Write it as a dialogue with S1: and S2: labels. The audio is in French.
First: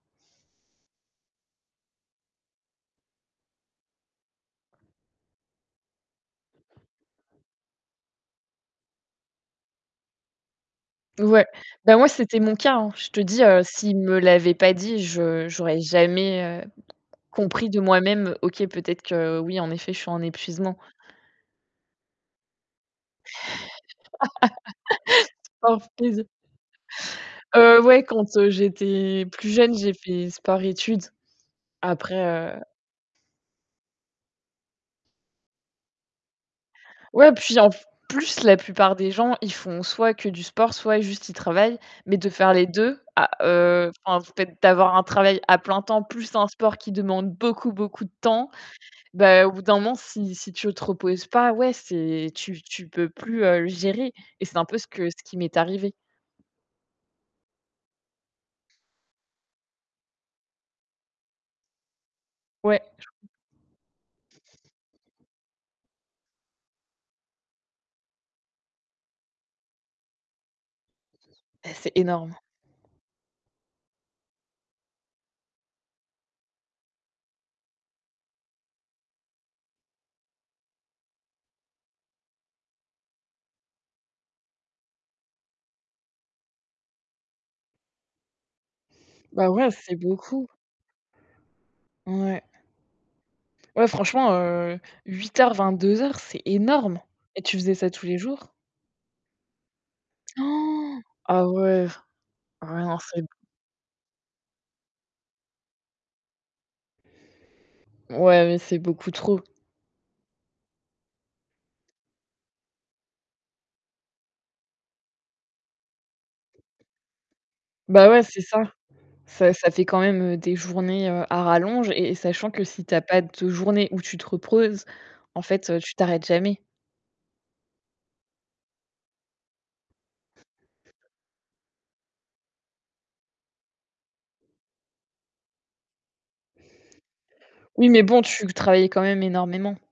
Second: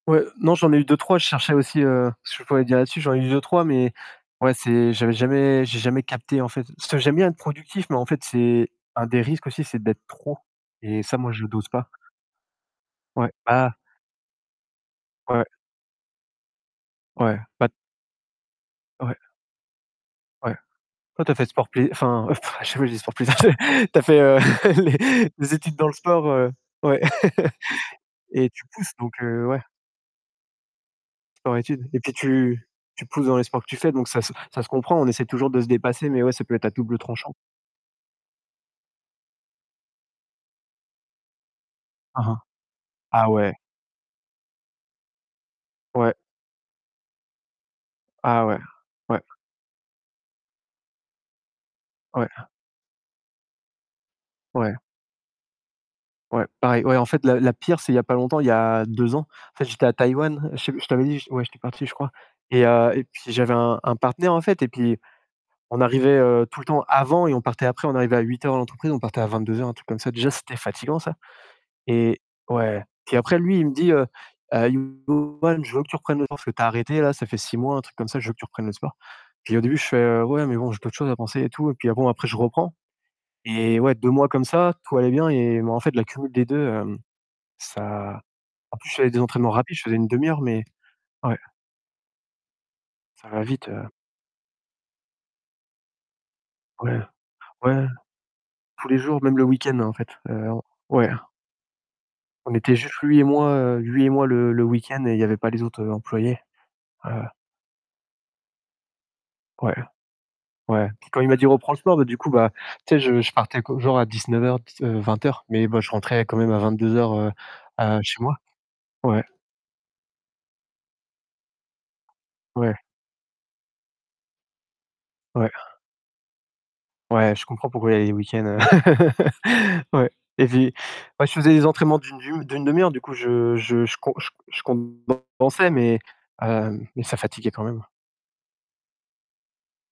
S1: Ouais, non, j'en ai eu 2-3, je cherchais aussi, heu, ce que je pourrais dire là-dessus. J'en ai eu 2-3, mais ouais c'est j'avais jamais j'ai jamais capté en fait. Parce que j'aime bien être productif, mais en fait c'est un des risques aussi, c'est d'être trop et ça moi je
S2: Ouais.
S1: le dose pas.
S2: Bah, moi, c'était mon cas, hein. Je te
S1: Ouais.
S2: dis, heu,
S1: Ah!
S2: s'ils me l'avaient pas dit,
S1: Ouais.
S2: je j'aurais jamais, heu,
S1: Ouais. Bah
S2: compris de moi-même, OK, peut-être
S1: Ouais.
S2: que oui, en effet, je suis en
S1: Ouais.
S2: épuisement.
S1: Toi tu as fait sport plai enfin, heu, pff, à chaque fois je dis sport plaisir c'est tu as fait, heu, les les études
S2: Sport
S1: dans le
S2: plaisir.
S1: sport, heu ouais
S2: Heu, ouais, quand, heu,
S1: et tu pousses donc
S2: j'étais
S1: heu,
S2: plus
S1: ouais.
S2: jeune, j'ai fait sport-études,
S1: Sport-études et puis
S2: après, heu
S1: tu tu pousses dans les sports que tu fais, donc ça se ça se comprend. On essaie toujours de se dépasser, mais ouais, ça peut être à double
S2: Ouais,
S1: tranchant.
S2: puis en f plus, la plupart des gens, ils font soit que du sport, soit juste ils travaillent mais de
S1: Mmh mh.
S2: faire les 2 à
S1: Ah ouais.
S2: heu, enfin, en fait d'avoir un travail à plein temps
S1: Ouais.
S2: plus un sport qui demande beaucoup, beaucoup de
S1: Ah
S2: temps,
S1: ouais, ouais.
S2: bah, au bout d'un moment, si si tu te reposes pas, ouais, c'est
S1: Ouais.
S2: tu tu peux plus, heu, gérer et c'est un
S1: Ouais.
S2: peu ce que ce qui m'est arrivé.
S1: Ouais pareil, ouais. En fait la la pire c'est il y a pas longtemps, il y a 2 ans, en fait, j'étais à Taïwan, je te je t'avais dit, je ouais, j'étais parti, je crois et
S2: Ouais.
S1: heu, et puis j'avais un un partenaire en fait et puis on arrivait, heu, tout le temps avant et on partait après. On arrivait à 8:00 à l'entreprise, on partait à 22:00, un truc comme ça. Déjà c'était fatiguant ça
S2: Bah, c'est
S1: et
S2: énorme.
S1: ouais, puis après lui, il me dit, heu: «Heu, [unintelligible] Ben, je veux que tu reprennes le sport, parce que t'as arrêté là, ça fait 6 mois, un truc comme ça. Je veux que tu reprennes le sport». Puis au début je fais: «Heu, ouais mais bon, j'ai d'autres choses à penser et tout» et puis bon après je reprends et ouais, 2 mois comme ça, tout allait bien et bon en fait l'accumulation des 2, hem, ça en plus je faisais des
S2: Bah,
S1: entraînements
S2: ouais,
S1: rapides, je
S2: c'est
S1: faisais 1/2 heure,
S2: beaucoup.
S1: mais ouais.
S2: Mouais.
S1: Ça va vite, heu
S2: Ouais, franchement, heu, 8:00-22:00, c'est énorme
S1: Ouais,
S2: et tu faisais
S1: ouais.
S2: ça tous les jours?
S1: Tous les jours, même le week-end en fait, heu, ouais.
S2: Ah ouais.
S1: On
S2: Ah,
S1: était
S2: ouais
S1: juste
S2: non
S1: lui
S2: c'est
S1: et
S2: b
S1: moi, heu, lui et moi le le week-end et il y avait pas les autres, heu, employés. Heu
S2: Ouais, mais c'est beaucoup trop.
S1: Ouais. Ouais, quand il m'a dit: «Reprend le sport», bah, du coup bah, tu sais je je partais que genre à 19:00, dix heu, 20:00, mais bah, je rentrais quand même à 22:00, heu, heu,
S2: Bah
S1: chez
S2: ouais,
S1: moi.
S2: c'est ça.
S1: Ouais.
S2: Ça ça fait quand même, heu, des journées, heu, à rallonge et et sachant que
S1: Ouais.
S2: si t'as pas de journée où tu te reposes, en
S1: Ouais.
S2: fait, heu, tu t'arrêtes jamais.
S1: Ouais, je comprends pourquoi il y a les week-ends, heu ouais et puis moi je faisais des entraînements d'une d'une d'1/2 heure, du coup je je je com je je compensais mais heu, mais ça fatiguait quand même.
S2: Oui, mais bon, tu travaillais quand même énormément.